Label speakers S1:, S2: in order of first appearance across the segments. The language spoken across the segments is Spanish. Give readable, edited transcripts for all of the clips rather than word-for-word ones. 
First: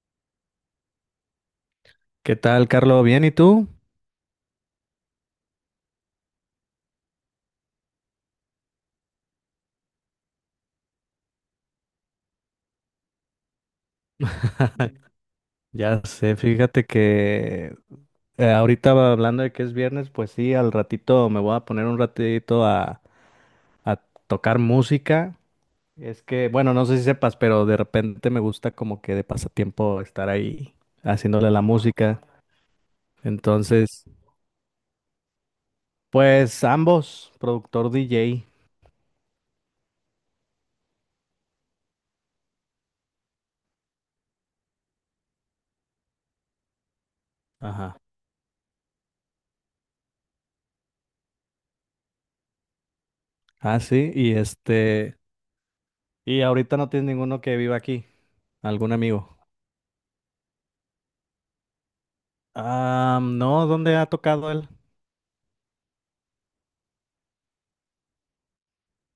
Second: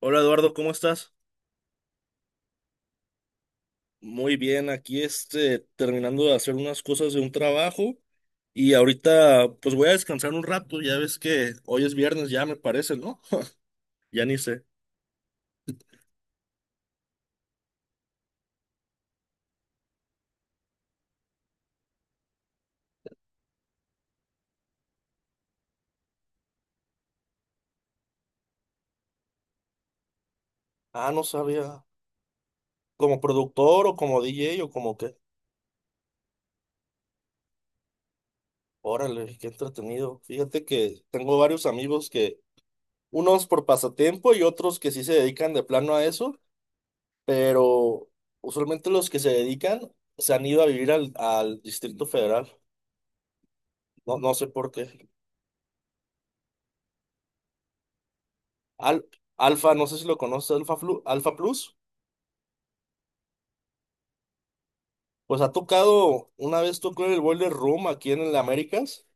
S1: Hola Eduardo, ¿cómo estás?
S2: ¿Qué tal, Carlos? ¿Bien y tú?
S1: Muy bien, aquí terminando de hacer unas cosas de un trabajo y ahorita pues voy a descansar un rato, ya ves que hoy es viernes ya me parece, ¿no? Ya ni sé.
S2: Ya sé, fíjate que ahorita hablando de que es viernes, pues sí, al ratito me voy a poner un ratito a tocar música. Es que, bueno, no sé si sepas, pero de repente me gusta como que de pasatiempo estar ahí
S1: Ah, no
S2: haciéndole la
S1: sabía.
S2: música.
S1: ¿Como productor o
S2: Entonces,
S1: como DJ o como qué?
S2: pues ambos, productor DJ.
S1: Órale, qué entretenido. Fíjate que tengo varios amigos que, unos por pasatiempo y otros que sí se dedican de plano a eso,
S2: Ajá.
S1: pero usualmente los que se dedican se han ido a vivir al Distrito Federal.
S2: Ah, sí,
S1: No, no
S2: y
S1: sé por qué.
S2: este, y ahorita no tienes ninguno que viva aquí, algún
S1: Al-
S2: amigo.
S1: Alfa, no sé si lo conoces, Alfa, Alfa Plus.
S2: Ah, no, ¿dónde ha tocado él?
S1: Pues ha tocado, una vez tocó en el Boiler Room aquí en el Américas.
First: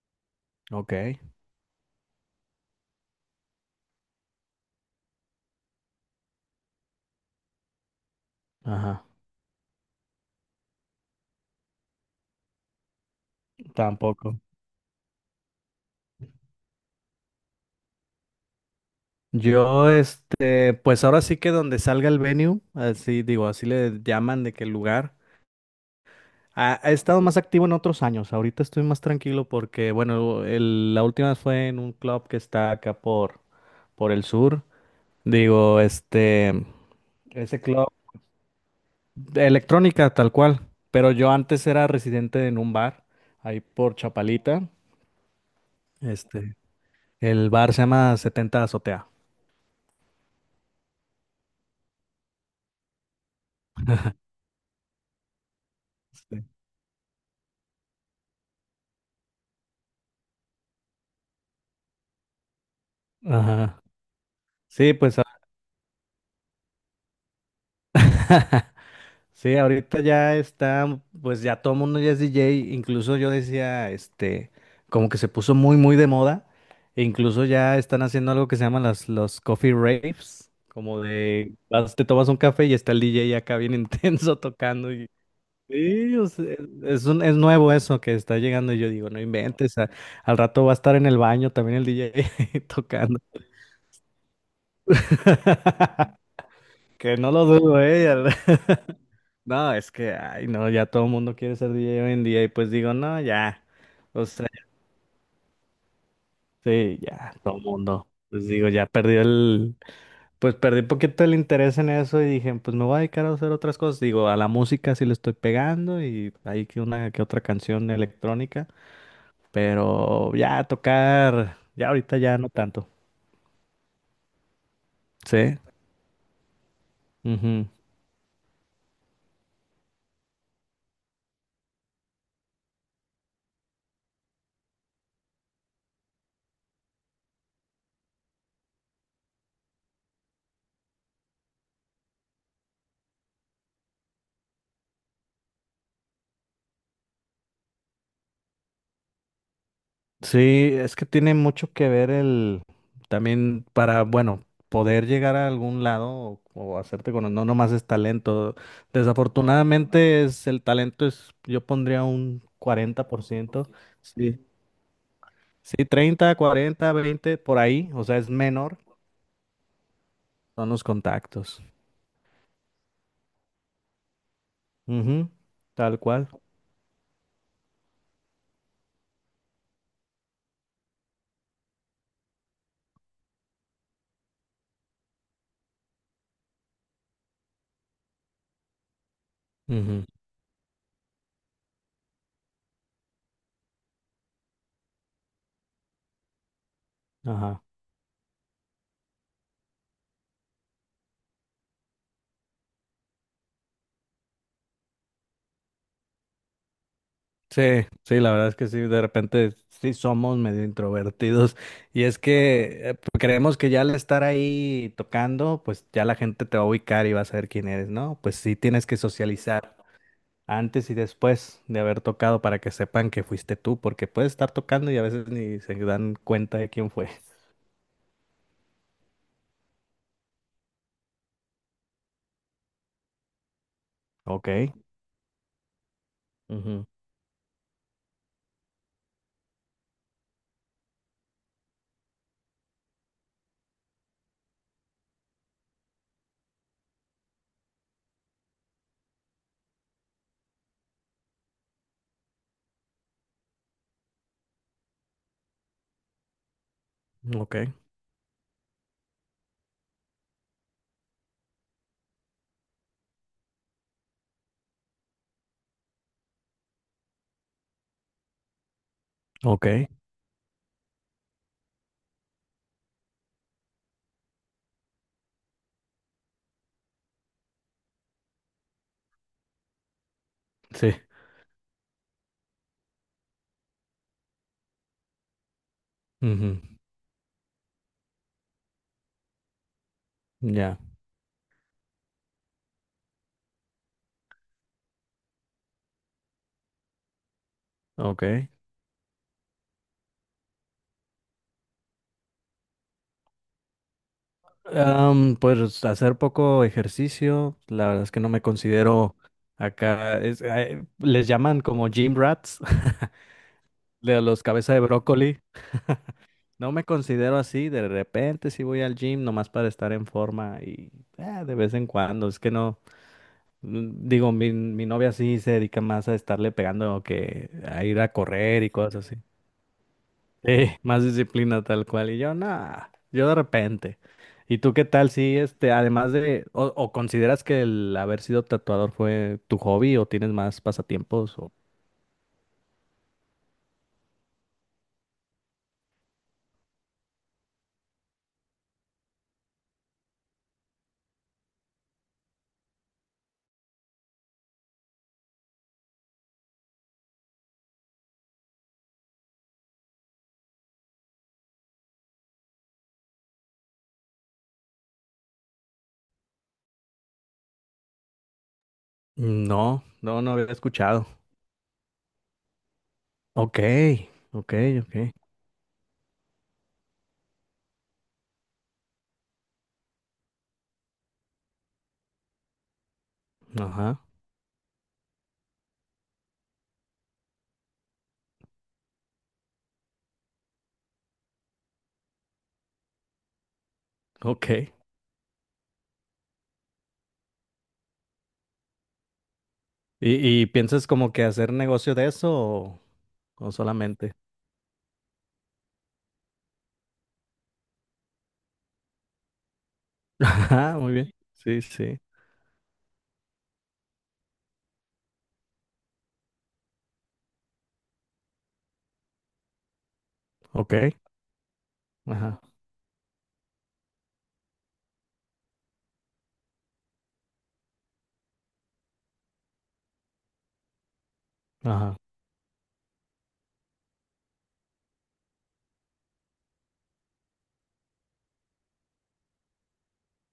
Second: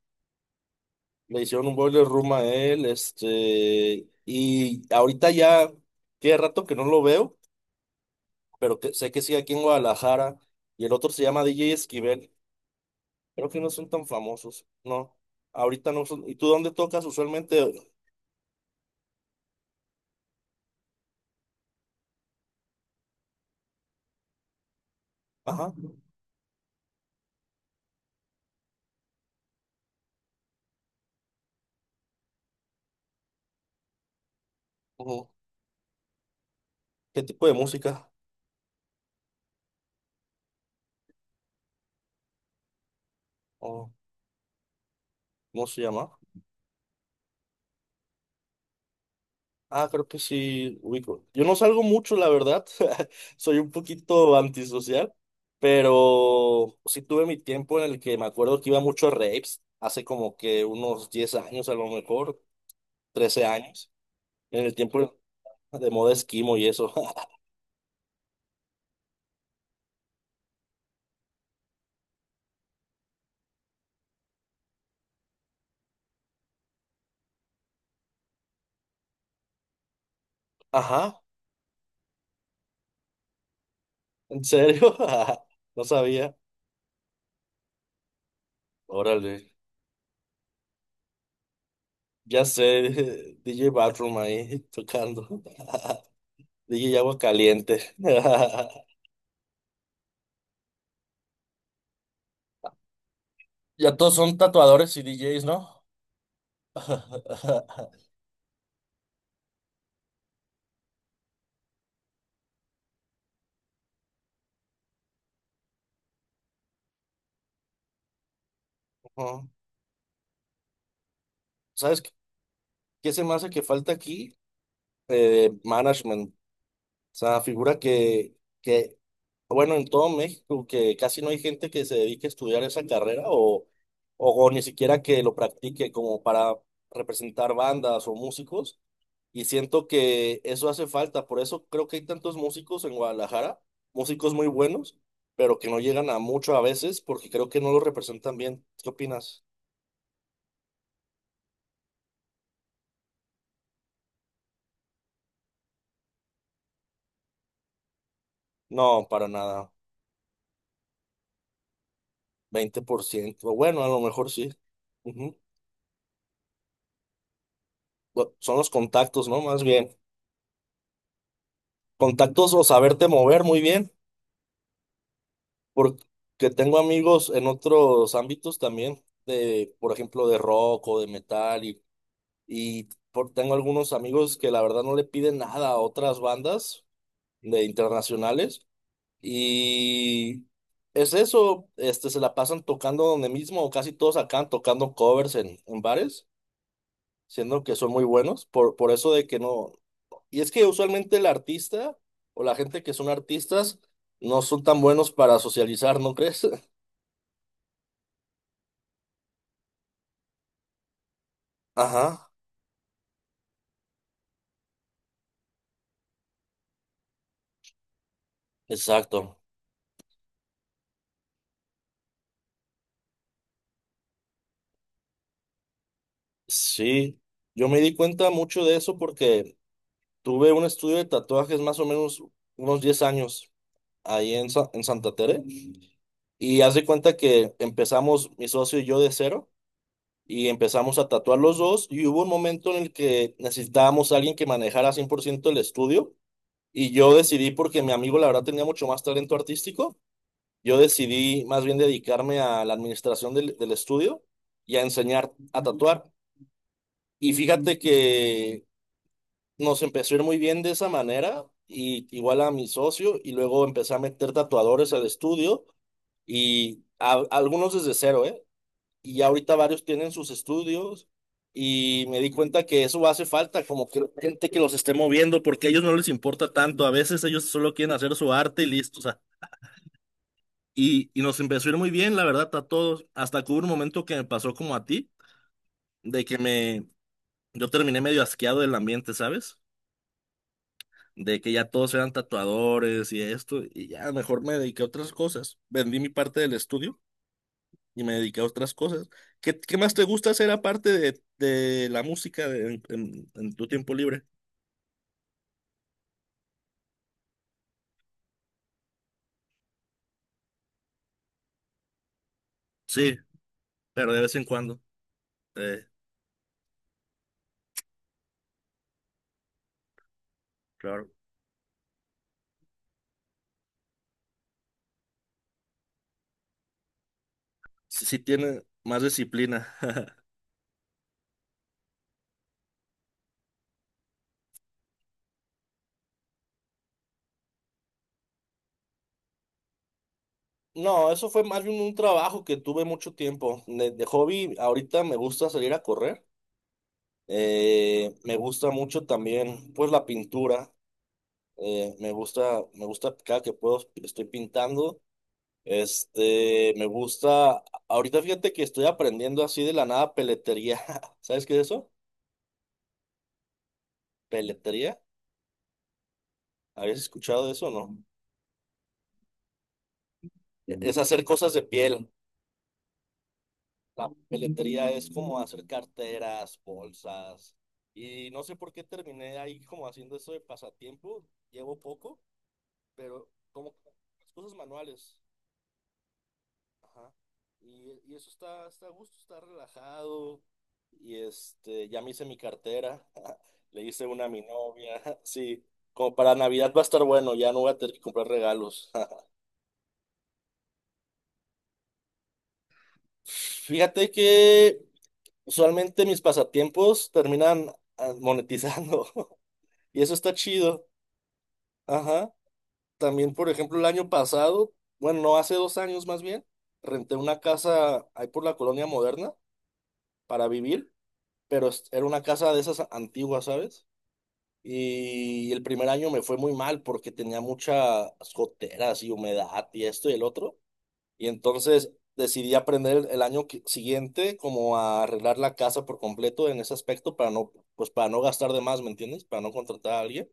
S2: Ok,
S1: Le hicieron un Boiler Room a él. Y ahorita ya tiene rato que no lo veo, pero
S2: ajá,
S1: sé que sigue aquí en Guadalajara. Y el otro se llama DJ Esquivel. Creo que no son tan
S2: tampoco.
S1: famosos, no. Ahorita no son. ¿Y tú dónde tocas usualmente?
S2: Yo, este, pues ahora sí que donde salga el venue, así digo, así le llaman de qué lugar.
S1: Ajá.
S2: Ha, he estado más activo en otros años. Ahorita estoy más tranquilo porque, bueno, la última fue en un club que está acá por el sur.
S1: Ujú.
S2: Digo, este,
S1: ¿Qué tipo de
S2: ese club
S1: música?
S2: de electrónica tal cual. Pero yo antes era residente en un bar ahí
S1: ¿O
S2: por Chapalita.
S1: cómo se llama?
S2: Este, el bar se llama Setenta Azotea.
S1: Ah, creo que sí, ubico. Yo no salgo mucho, la verdad. Soy un poquito antisocial,
S2: Sí.
S1: pero sí tuve mi tiempo en el que me acuerdo que iba mucho a raves, hace como que unos 10 años a lo mejor, trece
S2: Ajá.
S1: años, en el
S2: Sí, pues
S1: tiempo de moda esquimo y eso.
S2: sí, ahorita ya está, pues ya todo el mundo ya es DJ, incluso yo decía, este, como que se puso muy, muy de moda, e incluso ya están haciendo algo que se llaman los coffee raves, como
S1: Ajá,
S2: de, vas, te tomas un café y está el DJ acá bien intenso
S1: ¿en
S2: tocando
S1: serio?
S2: y...
S1: No
S2: Sí, o
S1: sabía.
S2: sea, es nuevo eso que está llegando y yo digo, no
S1: Órale,
S2: inventes, al rato va a estar en el baño también el
S1: ya sé.
S2: DJ tocando,
S1: DJ Bathroom ahí tocando. DJ Agua
S2: que no lo
S1: Caliente.
S2: dudo, eh. No, es que, ay, no, ya todo el mundo quiere ser DJ hoy en día y pues digo, no, ya,
S1: Ya todos
S2: o
S1: son
S2: sea,
S1: tatuadores y DJs, ¿no?
S2: sí, ya, todo el
S1: Ajá.
S2: mundo, pues digo, ya perdí el, pues perdí un poquito el interés en eso y dije, pues me voy a dedicar a hacer otras cosas, digo, a la música sí le estoy pegando y hay que una que otra canción electrónica, pero ya tocar, ya
S1: ¿Sabes qué
S2: ahorita ya no tanto,
S1: qué se me hace que falta aquí?
S2: sí.
S1: Management. O sea, figura que bueno, en todo México, que casi no hay gente que se dedique a estudiar esa carrera o ni siquiera que lo practique como para representar bandas o músicos. Y siento que eso hace falta. Por eso creo que hay tantos músicos en Guadalajara, músicos muy buenos, pero que no llegan a mucho a veces porque creo que no lo representan bien. ¿Qué opinas?
S2: Sí, es que tiene mucho que ver el también para, bueno, poder llegar a algún lado o hacerte con, no nomás es talento.
S1: No, para nada.
S2: Desafortunadamente es el talento es yo pondría un
S1: veinte por
S2: cuarenta por
S1: ciento
S2: ciento
S1: Bueno, a lo mejor
S2: Sí.
S1: sí. Ujú.
S2: Sí, 30 40 20 por ahí, o sea, es
S1: Son los
S2: menor,
S1: contactos, ¿no? Más bien.
S2: son los contactos.
S1: Contactos o saberte mover muy bien,
S2: Ujú, tal cual.
S1: porque tengo amigos en otros ámbitos también, de, por ejemplo, de rock o de metal, y tengo algunos amigos que la verdad no le piden nada a otras bandas de internacionales,
S2: Ujú,
S1: y es eso, se la pasan tocando donde mismo, o casi todos acaban tocando covers en bares,
S2: ajá.
S1: siendo que son muy buenos, por eso de que no. Y es que usualmente el artista o la gente que son artistas no son tan buenos para socializar, ¿no crees?
S2: Sí, sí, la verdad es que sí, de repente sí somos medio introvertidos y es
S1: Ajá,
S2: que creemos que ya al estar ahí tocando, pues ya la gente te va a ubicar y va a saber quién eres, ¿no? Pues sí tienes que
S1: exacto.
S2: socializar antes y después de haber tocado para que sepan que fuiste tú, porque puedes estar tocando y a veces ni se dan cuenta de quién fue.
S1: Sí, yo me di cuenta mucho de eso porque tuve un estudio de tatuajes más o menos unos 10 años ahí
S2: Ok,
S1: en Santa Tere y haz de
S2: ujú,
S1: cuenta que empezamos mi socio y yo de cero y empezamos a tatuar los dos y hubo un momento en el que necesitábamos a alguien que manejara 100% el estudio y yo decidí porque mi amigo la verdad tenía mucho más talento artístico. Yo decidí más bien dedicarme a la administración del estudio y a enseñar a tatuar. Y
S2: ok,
S1: fíjate que nos empezó a ir muy bien de esa manera, y igual a mi socio, y luego empecé a meter tatuadores al estudio, y algunos desde cero, ¿eh? Y ya ahorita
S2: ok,
S1: varios tienen sus estudios, y me di cuenta que eso hace falta, como que gente que los esté moviendo, porque a ellos no les importa tanto, a veces ellos solo quieren hacer su arte y listo.
S2: sí,
S1: Y nos empezó a ir muy bien, la verdad, a todos. Hasta que hubo un momento que me pasó como a ti, de que
S2: ujú,
S1: yo terminé medio asqueado del ambiente, ¿sabes?
S2: ya,
S1: De que ya todos eran tatuadores y esto, y ya mejor me dediqué a otras cosas. Vendí mi parte del estudio y me dediqué a
S2: ok.
S1: otras cosas. ¿Qué más te gusta hacer aparte de la música en tu tiempo libre?
S2: Pues hacer poco ejercicio, la verdad es que no me considero acá, les llaman como gym rats,
S1: Sí, pero
S2: de
S1: de vez
S2: los
S1: en
S2: cabeza de
S1: cuando.
S2: brócoli.
S1: eh,
S2: No me considero así, de repente sí voy al gym nomás para estar en forma y
S1: claro.
S2: de vez en cuando, es que no, digo, mi novia sí se dedica más a estarle pegando que a ir
S1: Sí,
S2: a
S1: sí tiene
S2: correr y
S1: más
S2: cosas así.
S1: disciplina.
S2: Sí, más disciplina tal cual. Y yo, nada, yo de repente. ¿Y tú qué tal si, este, además o consideras que el haber sido tatuador fue tu hobby o tienes más
S1: No, eso
S2: pasatiempos?
S1: fue
S2: O...
S1: más bien un trabajo que tuve mucho tiempo. De hobby, ahorita me gusta salir a correr. Me gusta mucho también, pues, la pintura. Me gusta cada que puedo, estoy pintando. Me gusta. Ahorita fíjate que estoy aprendiendo así de la nada peletería. ¿Sabes qué es eso? ¿Peletería? ¿Habías escuchado de eso o no?
S2: No, no, no había
S1: Es
S2: escuchado.
S1: hacer cosas de piel.
S2: Ok,
S1: La
S2: ok,
S1: peletería es
S2: ok.
S1: como hacer carteras, bolsas. Y no sé por qué terminé ahí como haciendo eso de pasatiempo. Llevo poco, pero como que
S2: Ajá,
S1: las cosas manuales. Ajá. Y eso está a gusto, está relajado. Y ya me hice mi cartera. Le hice una a mi
S2: ok.
S1: novia. Sí, como para Navidad va a estar bueno, ya no voy a tener que comprar regalos.
S2: ¿Y piensas como que hacer negocio de eso o
S1: Fíjate
S2: solamente?
S1: que usualmente mis pasatiempos terminan monetizando. Y eso está
S2: Ajá,
S1: chido.
S2: muy bien. Sí, sí.
S1: Ajá. También, por ejemplo, el año pasado, bueno, no, hace 2 años más bien, renté una casa ahí por la Colonia Moderna para
S2: Ok.
S1: vivir, pero era una
S2: Ajá,
S1: casa de esas antiguas, ¿sabes? Y el primer año me fue muy mal porque tenía muchas goteras y humedad y esto y el otro. Y entonces
S2: ajá.
S1: decidí aprender el año siguiente como a arreglar la casa por completo en ese aspecto para no, pues para no gastar de más, ¿me entiendes? Para no contratar a alguien.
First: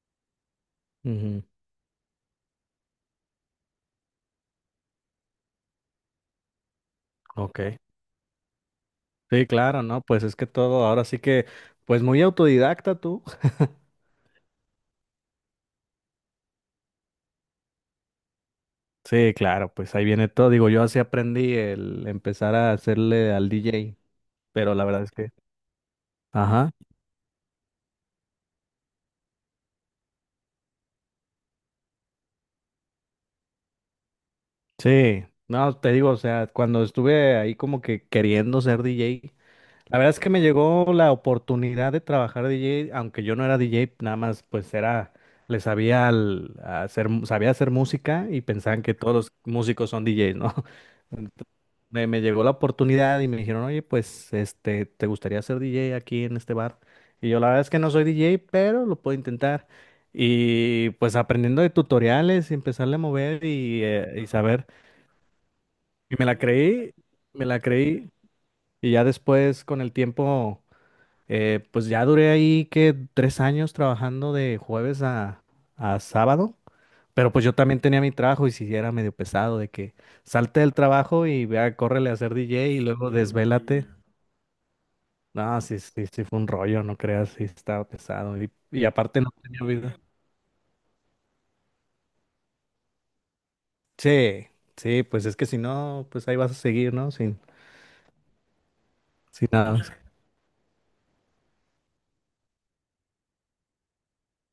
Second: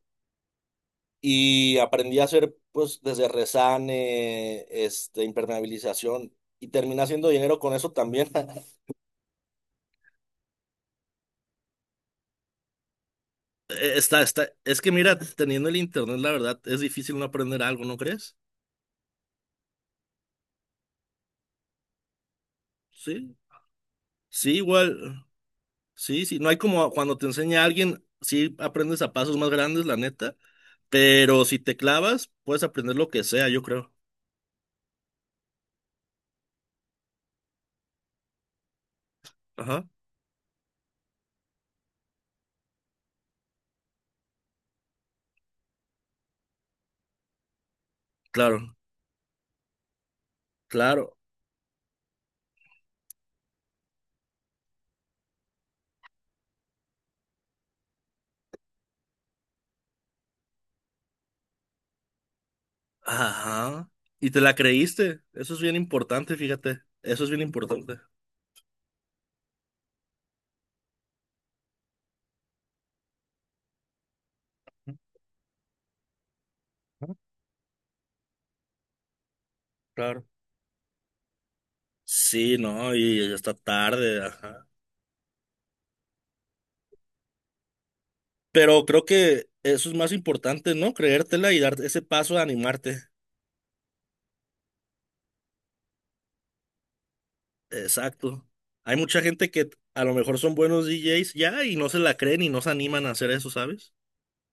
S2: Ujú,
S1: Y aprendí a hacer, pues, desde resane, impermeabilización, y terminé haciendo dinero con
S2: ok.
S1: eso también.
S2: Sí, claro, ¿no? Pues es que todo, ahora sí que, pues muy autodidacta tú.
S1: Está es que mira, teniendo el internet, la verdad, es difícil no aprender algo, ¿no crees?
S2: Sí, claro, pues ahí viene todo. Digo, yo así aprendí el empezar a hacerle
S1: Sí,
S2: al DJ,
S1: sí,
S2: pero la verdad es
S1: igual,
S2: que...
S1: sí, sí, no hay
S2: Ajá.
S1: como cuando te enseña alguien, sí aprendes a pasos más grandes, la neta, pero si te clavas, puedes aprender lo que sea, yo creo.
S2: Sí, no, te digo, o sea, cuando estuve ahí como que queriendo ser DJ,
S1: Ajá,
S2: la verdad es que me llegó la oportunidad de trabajar de DJ, aunque yo no era DJ, nada más pues era, le sabía al- a hacer, sabía hacer música y
S1: claro,
S2: pensaban que todos los músicos son DJs, ¿no?
S1: claro,
S2: Ent- me llegó la oportunidad y me dijeron, oye, pues este, ¿te gustaría ser DJ aquí en este bar? Y yo la verdad es que no soy DJ, pero lo puedo intentar. Y pues aprendiendo de tutoriales y empezarle a mover
S1: ajá.
S2: y
S1: Y te la
S2: saber.
S1: creíste, eso es bien
S2: Y me
S1: importante,
S2: la
S1: fíjate,
S2: creí,
S1: eso es bien
S2: me la
S1: importante.
S2: creí. Y ya después con el tiempo pues ya duré ahí que 3 años trabajando de jueves a sábado, pero pues yo también tenía mi trabajo y si era medio pesado de que
S1: Claro.
S2: salte del trabajo y vea, córrele a ser DJ
S1: Sí,
S2: y
S1: no,
S2: luego
S1: y hasta
S2: desvélate. Mm,
S1: tarde, ajá.
S2: no, sí, sí, sí fue un rollo, no creas, sí estaba pesado
S1: Pero
S2: y
S1: creo
S2: aparte no
S1: que
S2: tenía
S1: eso es
S2: vida.
S1: más importante, ¿no? Creértela y dar ese paso de animarte.
S2: Sí, sí, pues es que si no, pues ahí vas a seguir, ¿no? Sin,
S1: Exacto. Hay mucha
S2: sin
S1: gente que
S2: nada.
S1: a lo mejor son buenos DJs ya y no se la creen y no se animan a hacer eso, ¿sabes?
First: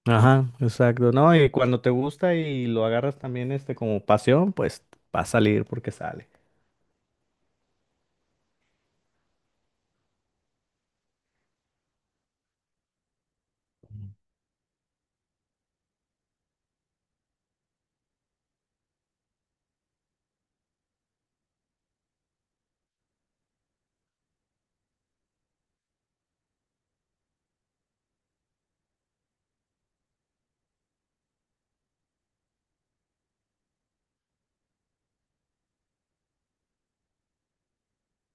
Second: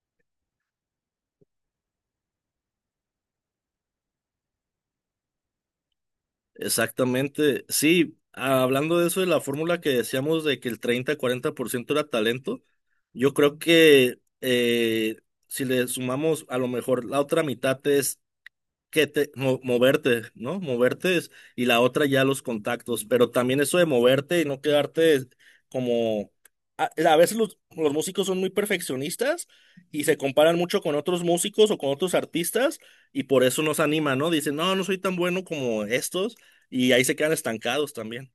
S2: Ajá, exacto, ¿no? Y cuando te gusta y lo agarras también este como pasión, pues va a salir porque sale.
S1: Exactamente. Sí, hablando de eso de la fórmula que decíamos de que el 30-40% era talento, yo creo que si le sumamos a lo mejor la otra mitad es que te moverte, ¿no? Moverte y la otra ya los contactos, pero también eso de moverte y no quedarte como a veces los músicos son muy perfeccionistas y se comparan mucho con otros músicos o con otros artistas y por eso nos animan, ¿no? Dicen, "No, no soy tan bueno como estos" y ahí se quedan estancados también,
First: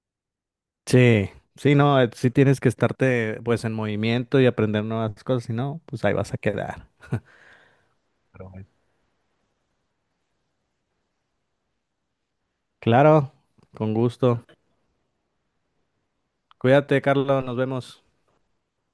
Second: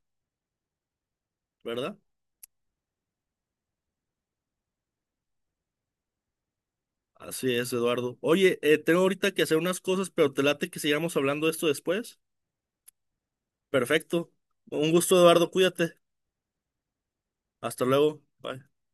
S2: Sí, sí,
S1: ¿verdad?
S2: no, sí tienes que estarte pues en movimiento y aprender nuevas cosas, si no, pues ahí vas a quedar.
S1: Así es, Eduardo.
S2: Pero
S1: Oye,
S2: bueno,
S1: tengo ahorita que hacer unas cosas, pero te late que sigamos hablando de esto después.
S2: claro, con
S1: Perfecto.
S2: gusto.
S1: Un gusto, Eduardo. Cuídate.
S2: Cuídate, Carlos, nos
S1: Hasta
S2: vemos.
S1: luego. Bye.